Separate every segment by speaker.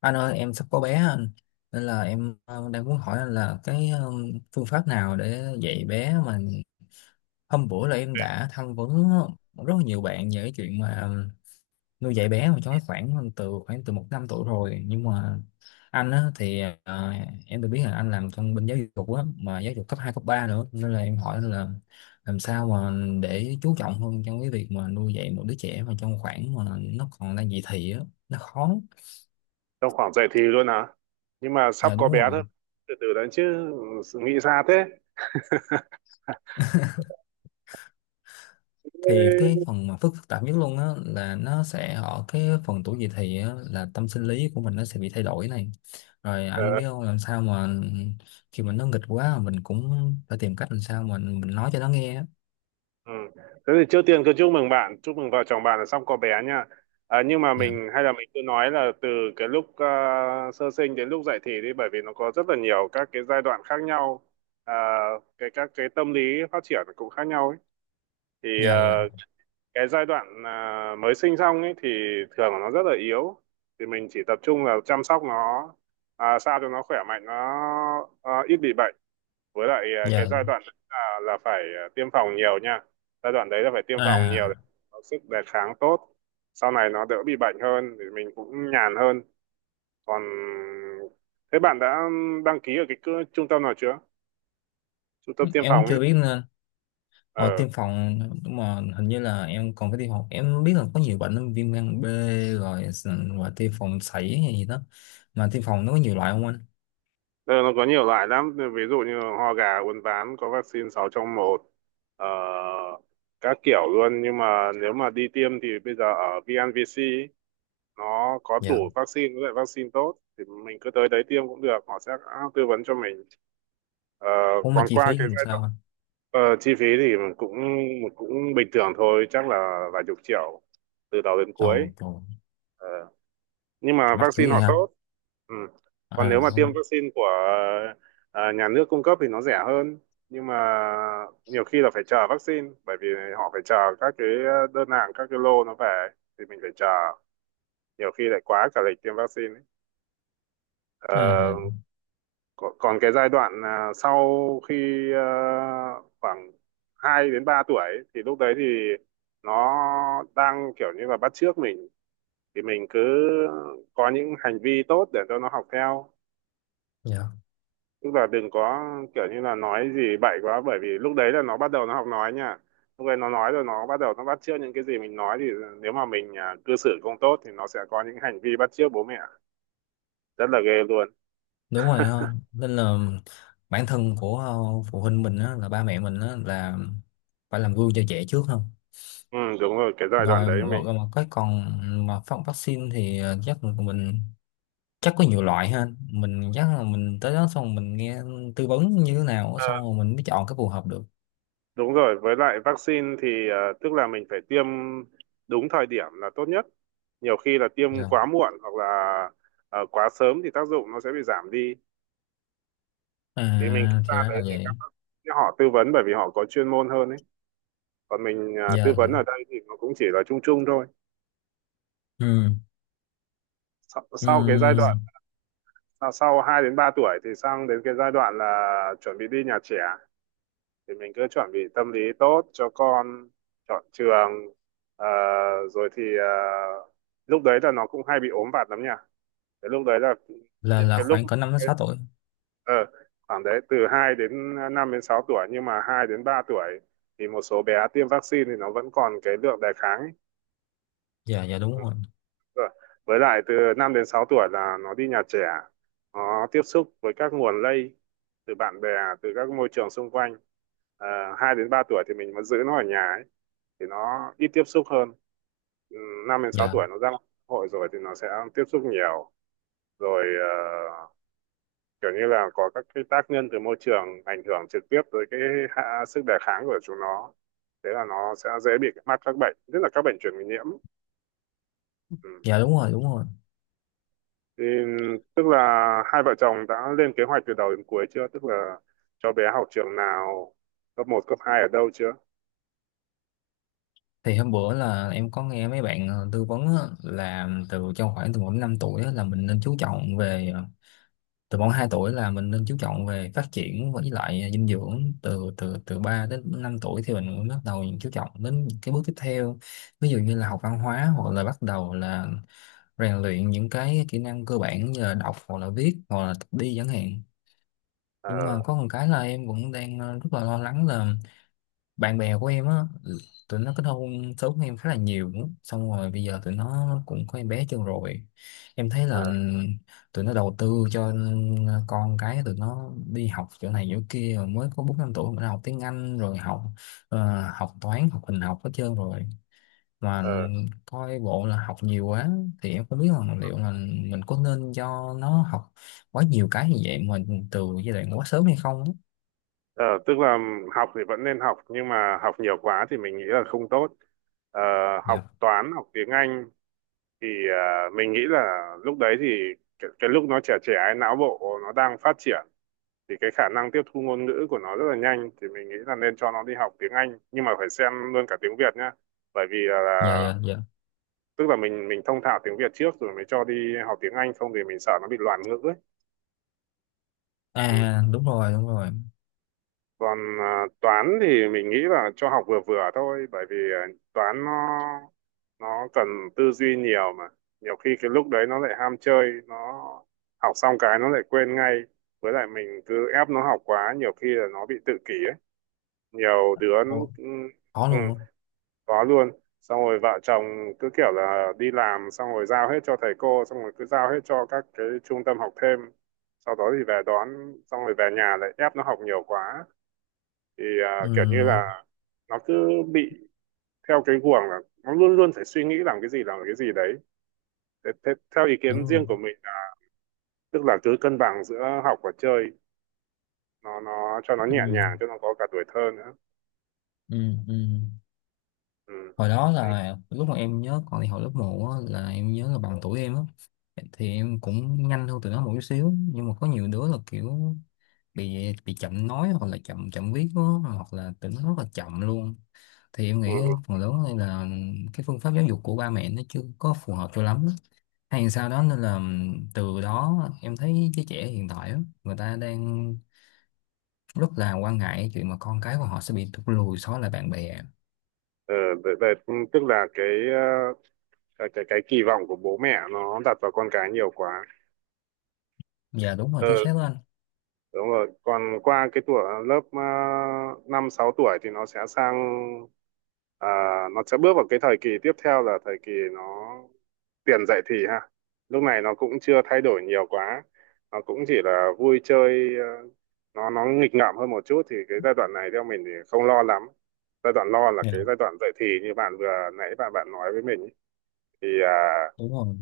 Speaker 1: Anh ơi, em sắp có bé á anh. Nên là em đang muốn hỏi anh là cái phương pháp nào để dạy bé. Mà hôm bữa là em đã tham vấn rất là nhiều bạn về cái chuyện mà nuôi dạy bé, mà cho khoảng từ một năm tuổi rồi, nhưng mà anh á thì em được biết là anh làm trong bên giáo dục á, mà giáo dục cấp 2 cấp 3 nữa, nên là em hỏi là làm sao mà để chú trọng hơn trong cái việc mà nuôi dạy một đứa trẻ mà trong khoảng mà nó còn đang dậy thì á, nó khó.
Speaker 2: Trong khoảng dậy thì luôn hả? Nhưng mà sắp
Speaker 1: Dạ
Speaker 2: có
Speaker 1: đúng
Speaker 2: bé
Speaker 1: rồi.
Speaker 2: thôi, từ từ đấy chứ. Nghĩ xa thế. Ê,
Speaker 1: Thì cái phần mà phức phức tạp nhất luôn á là nó sẽ ở cái phần tuổi dậy thì á, là tâm sinh lý của mình nó sẽ bị thay đổi này. Rồi
Speaker 2: ờ,
Speaker 1: anh biết không, làm sao mà khi mà nó nghịch quá mình cũng phải tìm cách làm sao mà mình nói cho nó nghe á.
Speaker 2: ừ. Thế thì trước tiên cứ chúc mừng bạn, chúc mừng vợ chồng bạn là sắp có bé nha. Nhưng mà
Speaker 1: Dạ
Speaker 2: mình hay là mình cứ nói là từ cái lúc sơ sinh đến lúc dậy thì đi, bởi vì nó có rất là nhiều các cái giai đoạn khác nhau. à, cái các cái tâm lý phát triển cũng khác nhau ấy. Thì
Speaker 1: dạ dạ
Speaker 2: cái giai đoạn mới sinh xong ấy thì thường là nó rất là yếu, thì mình chỉ tập trung là chăm sóc nó, sao cho nó khỏe mạnh, nó ít bị bệnh. Với lại cái
Speaker 1: dạ.
Speaker 2: giai đoạn đấy là phải tiêm phòng nhiều nha. Giai đoạn đấy là phải tiêm phòng nhiều để
Speaker 1: À,
Speaker 2: có sức đề kháng tốt, sau này nó đỡ bị bệnh hơn thì mình cũng nhàn hơn. Còn thế bạn đã đăng ký ở cái trung tâm nào chưa, trung tâm tiêm
Speaker 1: em cũng
Speaker 2: phòng ấy?
Speaker 1: chưa biết nên
Speaker 2: ờ
Speaker 1: tiêm phòng. Nhưng mà hình như là em còn phải tiêm phòng, em biết là có nhiều bệnh lắm, viêm gan B, rồi và tiêm phòng sảy hay gì đó. Mà tiêm phòng nó có nhiều loại không anh?
Speaker 2: Ờ, nó có nhiều loại lắm, ví dụ như ho gà, uốn ván, có vaccine 6 trong một, ờ, các kiểu luôn. Nhưng mà nếu mà đi tiêm thì bây giờ ở VNVC ấy, nó có đủ
Speaker 1: Dạ,
Speaker 2: vaccine với lại vaccine tốt, thì mình cứ tới đấy tiêm cũng được, họ sẽ tư vấn cho mình. Ờ,
Speaker 1: cũng mà
Speaker 2: còn
Speaker 1: chi
Speaker 2: qua
Speaker 1: phí
Speaker 2: cái
Speaker 1: làm
Speaker 2: giai
Speaker 1: sao
Speaker 2: đoạn
Speaker 1: anh?
Speaker 2: chi phí thì mình cũng cũng bình thường thôi, chắc là vài chục triệu từ đầu đến cuối.
Speaker 1: Ồ trời.
Speaker 2: Ờ, nhưng mà
Speaker 1: Mắc kiểu
Speaker 2: vaccine
Speaker 1: gì
Speaker 2: họ
Speaker 1: hả?
Speaker 2: tốt. Ừ. Còn
Speaker 1: À
Speaker 2: nếu mà tiêm
Speaker 1: không.
Speaker 2: vaccine của nhà nước cung cấp thì nó rẻ hơn, nhưng mà nhiều khi là phải chờ vaccine, bởi vì họ phải chờ các cái đơn hàng, các cái lô nó về, thì mình phải chờ, nhiều khi lại quá cả lịch tiêm vaccine ấy. Ờ,
Speaker 1: À
Speaker 2: còn cái giai đoạn sau khi khoảng 2 đến 3 tuổi ấy, thì lúc đấy thì nó đang kiểu như là bắt chước mình, thì mình cứ có những hành vi tốt để cho nó học theo.
Speaker 1: dạ
Speaker 2: Tức là đừng có kiểu như là nói gì bậy quá, bởi vì lúc đấy là nó bắt đầu nó học nói nha. Lúc đấy nó nói rồi nó bắt đầu nó bắt chước những cái gì mình nói, thì nếu mà mình cư xử không tốt thì nó sẽ có những hành vi bắt chước bố mẹ rất là ghê luôn.
Speaker 1: đúng rồi ha. Nên là bản thân của phụ huynh mình á, là ba mẹ mình á, là phải làm gương cho trẻ trước không?
Speaker 2: Ừ đúng rồi, cái giai đoạn
Speaker 1: rồi
Speaker 2: đấy mình.
Speaker 1: rồi, rồi Mà cái còn, mà phát vaccine thì chắc là mình, chắc có nhiều loại ha, mình chắc là mình tới đó xong mình nghe tư vấn như thế nào
Speaker 2: Ờ,
Speaker 1: xong rồi mình mới chọn cái phù hợp được.
Speaker 2: đúng rồi, với lại vaccine thì tức là mình phải tiêm đúng thời điểm là tốt nhất. Nhiều khi là tiêm
Speaker 1: Dạ.
Speaker 2: quá muộn hoặc là quá sớm thì
Speaker 1: À thì ra là vậy.
Speaker 2: còn mình tư
Speaker 1: Dạ dạ.
Speaker 2: vấn ở đây thì nó cũng chỉ là chung chung thôi.
Speaker 1: Ừ
Speaker 2: Sau cái giai
Speaker 1: ừ.
Speaker 2: đoạn sau 2 đến 3 tuổi thì sang đến cái giai đoạn là chuẩn bị đi nhà trẻ, thì mình cứ chuẩn bị tâm lý tốt cho con, chọn trường. Ờ, rồi thì lúc đấy là nó cũng hay bị ốm vặt lắm nha. Cái lúc đấy là
Speaker 1: là
Speaker 2: những
Speaker 1: là
Speaker 2: cái lúc
Speaker 1: khoảng cỡ 5 đến 6 tuổi.
Speaker 2: ờ, khoảng đấy từ 2 đến 5 đến 6 tuổi, nhưng mà 2 đến 3 tuổi thì một số bé tiêm vaccine thì nó vẫn còn cái lượng đề kháng ấy.
Speaker 1: Dạ dạ đúng rồi.
Speaker 2: Rồi. Với lại từ 5 đến 6 tuổi là nó đi nhà trẻ, nó tiếp xúc với các nguồn lây từ bạn bè, từ các môi trường xung quanh. À, 2 đến 3 tuổi thì mình vẫn giữ nó ở nhà ấy, thì nó ít tiếp xúc hơn. Ừ, 5 đến 6
Speaker 1: Dạ
Speaker 2: tuổi nó ra xã hội rồi thì nó sẽ tiếp xúc nhiều. Rồi kiểu như là có các cái tác nhân từ môi trường ảnh hưởng trực tiếp tới cái sức đề kháng của chúng nó. Thế là nó sẽ dễ bị mắc các bệnh, nhất là các bệnh truyền nhiễm. Ừ.
Speaker 1: dạ đúng rồi đúng rồi.
Speaker 2: Thì tức là hai vợ chồng đã lên kế hoạch từ đầu đến cuối chưa? Tức là cho bé học trường nào, cấp một cấp 2 ở đâu chưa?
Speaker 1: Thì hôm bữa là em có nghe mấy bạn tư vấn á, là từ trong khoảng từ khoảng 5 tuổi á, là mình nên chú trọng về từ khoảng 2 tuổi là mình nên chú trọng về phát triển với lại dinh dưỡng, từ từ từ 3 đến 5 tuổi thì mình mới bắt đầu chú trọng đến những cái bước tiếp theo. Ví dụ như là học văn hóa, hoặc là bắt đầu là rèn luyện những cái kỹ năng cơ bản như là đọc hoặc là viết hoặc là tập đi chẳng hạn. Nhưng mà
Speaker 2: Ờ,
Speaker 1: có một cái là em cũng đang rất là lo lắng là bạn bè của em á, tụi nó kết hôn sớm hơn em khá là nhiều, xong rồi bây giờ tụi nó cũng có em bé chưa rồi, em thấy là
Speaker 2: ờ,
Speaker 1: tụi nó đầu tư cho con cái tụi nó đi học chỗ này chỗ kia, rồi mới có bốn năm tuổi mà đã học tiếng Anh, rồi học học toán, học hình học hết trơn rồi. Mà
Speaker 2: ờ,
Speaker 1: coi bộ là học nhiều quá. Thì em không biết là liệu là mình có nên cho nó học quá nhiều cái như vậy mà từ giai đoạn quá sớm hay không á.
Speaker 2: ờ, tức là học thì vẫn nên học, nhưng mà học nhiều quá thì mình nghĩ là không tốt. Ờ, học
Speaker 1: Dạ
Speaker 2: toán, học tiếng Anh thì mình nghĩ là lúc đấy thì cái lúc nó trẻ trẻ ấy, não bộ nó đang phát triển, thì cái khả năng tiếp thu ngôn ngữ của nó rất là nhanh, thì mình nghĩ là nên cho nó đi học tiếng Anh, nhưng mà phải xem luôn cả tiếng Việt nhá. Bởi vì là
Speaker 1: dạ dạ dạ.
Speaker 2: tức là mình thông thạo tiếng Việt trước rồi mới cho đi học tiếng Anh, không thì mình sợ nó bị loạn ngữ ấy. Ừ.
Speaker 1: À đúng rồi đúng rồi.
Speaker 2: Còn toán thì mình nghĩ là cho học vừa vừa thôi, bởi vì toán nó cần tư duy nhiều mà. Nhiều khi cái lúc đấy nó lại ham chơi, nó học xong cái nó lại quên ngay. Với lại mình cứ ép nó học quá, nhiều khi là nó bị tự kỷ ấy, nhiều đứa.
Speaker 1: Ồ,
Speaker 2: ừ,
Speaker 1: có
Speaker 2: ừ,
Speaker 1: luôn á.
Speaker 2: có luôn. Xong rồi vợ chồng cứ kiểu là đi làm, xong rồi giao hết cho thầy cô, xong rồi cứ giao hết cho các cái trung tâm học thêm, sau đó thì về đón, xong rồi về nhà lại ép nó học nhiều quá, thì
Speaker 1: Ừ,
Speaker 2: kiểu như là nó cứ bị theo cái guồng là nó luôn luôn phải suy nghĩ làm cái gì, làm cái gì đấy. Thế, thế, Theo ý
Speaker 1: đúng
Speaker 2: kiến
Speaker 1: rồi.
Speaker 2: riêng của mình là, tức là cứ cân bằng giữa học và chơi, nó cho nó nhẹ
Speaker 1: Ừ,
Speaker 2: nhàng, cho nó có cả tuổi thơ nữa.
Speaker 1: ừ, ừ.
Speaker 2: Ừ.
Speaker 1: Hồi đó
Speaker 2: Đấy.
Speaker 1: là lúc mà em nhớ, còn thì hồi lớp một á, là em nhớ là bằng tuổi em á, thì em cũng nhanh hơn tụi nó một chút xíu, nhưng mà có nhiều đứa là kiểu bị chậm nói, hoặc là chậm chậm viết á, hoặc là tụi nó rất là chậm luôn. Thì em
Speaker 2: Ừ.
Speaker 1: nghĩ
Speaker 2: Ừ.
Speaker 1: phần lớn đây là cái phương pháp giáo dục của ba mẹ nó chưa có phù hợp cho lắm á, hay sao đó, nên là từ đó em thấy cái trẻ hiện tại á, người ta đang rất là quan ngại cái chuyện mà con cái của họ sẽ bị thụt lùi so với lại bạn bè.
Speaker 2: Ờ, vậy- vậy, tức là cái ờ, cái kỳ vọng của bố mẹ nó đặt vào con cái nhiều quá.
Speaker 1: Dạ đúng rồi, chính xác
Speaker 2: Ừ
Speaker 1: đó anh.
Speaker 2: đúng rồi, còn qua cái tuổi lớp năm sáu tuổi thì nó sẽ sang à, nó sẽ bước vào cái thời kỳ tiếp theo, là thời kỳ nó tiền dậy thì ha. Lúc này nó cũng chưa thay đổi nhiều quá, nó cũng chỉ là vui chơi, nó nghịch ngợm hơn một chút, thì cái giai đoạn này theo mình thì không lo lắm. Giai đoạn lo là cái
Speaker 1: Dạ
Speaker 2: giai đoạn dậy thì như bạn vừa nãy bạn bạn nói với mình ý. Thì
Speaker 1: đúng rồi.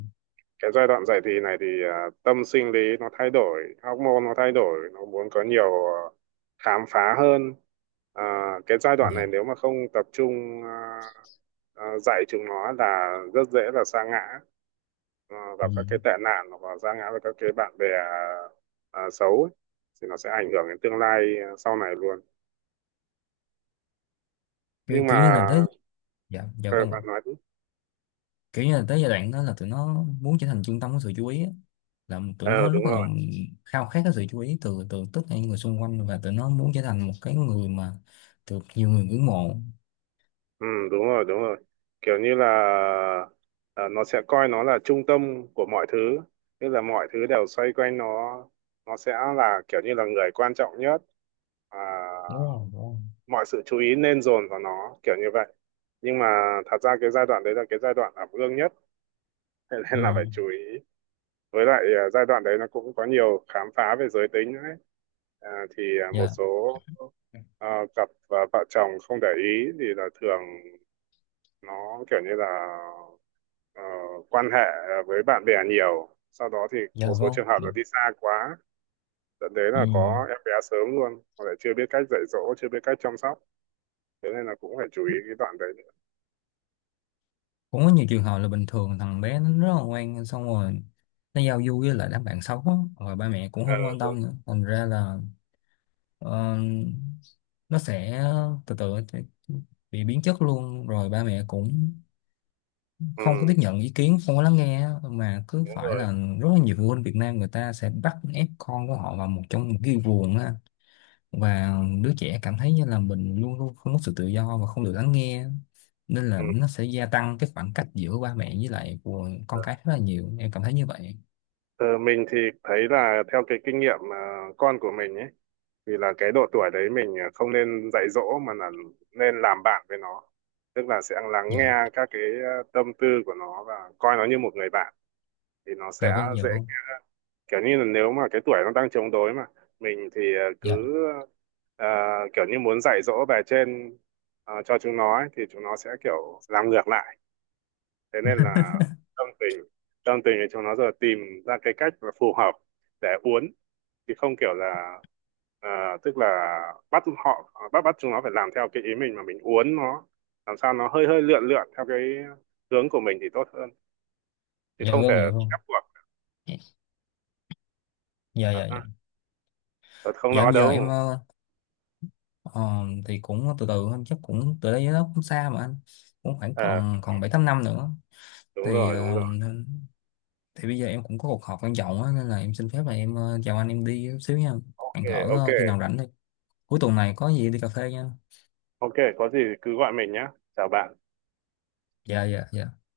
Speaker 2: cái giai đoạn dậy thì này thì tâm sinh lý nó thay đổi, hormone nó thay đổi, nó muốn có nhiều khám phá hơn. à, cái giai đoạn này
Speaker 1: Dạ.
Speaker 2: nếu mà không tập trung dạy chúng nó là rất dễ là sa ngã
Speaker 1: Ừ.
Speaker 2: vào các cái tệ nạn, hoặc là sa ngã vào các cái bạn bè xấu ấy. Thì nó sẽ ảnh hưởng đến tương lai sau này luôn.
Speaker 1: kiểu
Speaker 2: Nhưng mà
Speaker 1: kiểu như là tới. Dạ dạ
Speaker 2: ờ,
Speaker 1: vâng ạ.
Speaker 2: bạn nói đúng.
Speaker 1: Kiểu như là tới giai đoạn đó là tụi nó muốn trở thành trung tâm của sự chú ý á. Là tụi
Speaker 2: Ờ
Speaker 1: nó rất
Speaker 2: đúng
Speaker 1: là
Speaker 2: rồi.
Speaker 1: khao khát cái sự chú ý từ từ tất cả những người xung quanh, và tụi nó muốn trở thành một cái người mà được nhiều người ngưỡng mộ.
Speaker 2: Ừ, đúng rồi, đúng rồi. Kiểu như là nó sẽ coi nó là trung tâm của mọi thứ, tức là mọi thứ đều xoay quanh nó sẽ là kiểu như là người quan trọng nhất, à,
Speaker 1: Đúng rồi đúng rồi.
Speaker 2: mọi sự chú ý nên dồn vào nó, kiểu như vậy. Nhưng mà thật ra cái giai đoạn đấy là cái giai đoạn ẩm ương nhất, thế nên là phải
Speaker 1: Ừ.
Speaker 2: chú ý. Với lại giai đoạn đấy nó cũng có nhiều khám phá về giới tính nữa ấy. À, thì một
Speaker 1: Dạ
Speaker 2: số cặp vợ chồng không để ý thì là thường nó kiểu như là ờ, quan hệ với bạn bè nhiều, sau đó thì một
Speaker 1: dạ
Speaker 2: số
Speaker 1: vâng
Speaker 2: trường hợp
Speaker 1: dạ.
Speaker 2: là đi xa quá, dẫn đến
Speaker 1: Ừ.
Speaker 2: là có em bé sớm luôn, hoặc là chưa biết cách dạy dỗ, chưa biết cách chăm sóc. Thế nên là cũng phải chú ý cái đoạn đấy nữa.
Speaker 1: Cũng có nhiều trường hợp là bình thường thằng bé nó rất là ngoan, xong rồi nó giao du với lại đám bạn xấu á, rồi ba mẹ cũng
Speaker 2: Ờ,
Speaker 1: không quan
Speaker 2: đúng.
Speaker 1: tâm nữa, thành ra là ờ, nó sẽ từ từ bị biến chất luôn. Rồi ba mẹ cũng
Speaker 2: Ừ,
Speaker 1: không có tiếp nhận ý kiến, không có lắng nghe á, mà cứ
Speaker 2: đúng
Speaker 1: phải là
Speaker 2: rồi.
Speaker 1: rất là nhiều phụ huynh Việt Nam, người ta sẽ bắt ép con của họ vào một, trong một cái guồng á, và đứa trẻ cảm thấy như là mình luôn luôn không có sự tự do và không được lắng nghe. Nên
Speaker 2: Ừ.
Speaker 1: là nó sẽ gia tăng cái khoảng cách giữa ba mẹ với lại của con cái rất là nhiều, em cảm thấy như vậy.
Speaker 2: Ờ, mình thì thấy là theo cái kinh nghiệm con của mình ấy, thì là cái độ tuổi đấy mình không nên dạy dỗ mà là nên làm bạn với nó. Tức là sẽ lắng nghe
Speaker 1: Dạ
Speaker 2: các cái tâm tư của nó và coi nó như một người bạn, thì nó sẽ
Speaker 1: dạ vâng dạ
Speaker 2: dễ.
Speaker 1: vâng.
Speaker 2: Kiểu như là nếu mà cái tuổi nó đang chống đối mà mình thì cứ
Speaker 1: Dạ
Speaker 2: ờ, kiểu như muốn dạy dỗ về trên cho chúng nó ấy, thì chúng nó sẽ kiểu làm ngược lại. Thế nên là tâm tình tâm tình thì chúng nó giờ tìm ra cái cách là phù hợp để uốn. Thì không kiểu là ờ, tức là bắt họ bắt bắt chúng nó phải làm theo cái ý mình, mà mình uốn nó làm sao nó hơi hơi lượn lượn theo cái hướng của mình thì tốt hơn, chứ
Speaker 1: dạ
Speaker 2: không thể
Speaker 1: vâng dạ vâng.
Speaker 2: ép buộc.
Speaker 1: Dạ dạ dạ.
Speaker 2: Ờ, tôi không
Speaker 1: Dạ,
Speaker 2: lo
Speaker 1: em
Speaker 2: đâu.
Speaker 1: giờ thì cũng từ từ thôi, chắc cũng từ đây nó cũng xa mà anh, cũng khoảng
Speaker 2: Ờ
Speaker 1: còn còn bảy tám năm nữa.
Speaker 2: đúng
Speaker 1: thì
Speaker 2: rồi, đúng
Speaker 1: ờ,
Speaker 2: rồi.
Speaker 1: nên- thì bây giờ em cũng có cuộc họp quan trọng á, nên là em xin phép là em chào anh, em đi chút xíu nha.
Speaker 2: OK.
Speaker 1: Hẹn thở
Speaker 2: OK.
Speaker 1: khi nào rảnh thôi. Cuối tuần này có gì đi cà phê nha.
Speaker 2: OK, có gì thì cứ gọi mình nhé. Chào bạn.
Speaker 1: Dạ dạ dạ.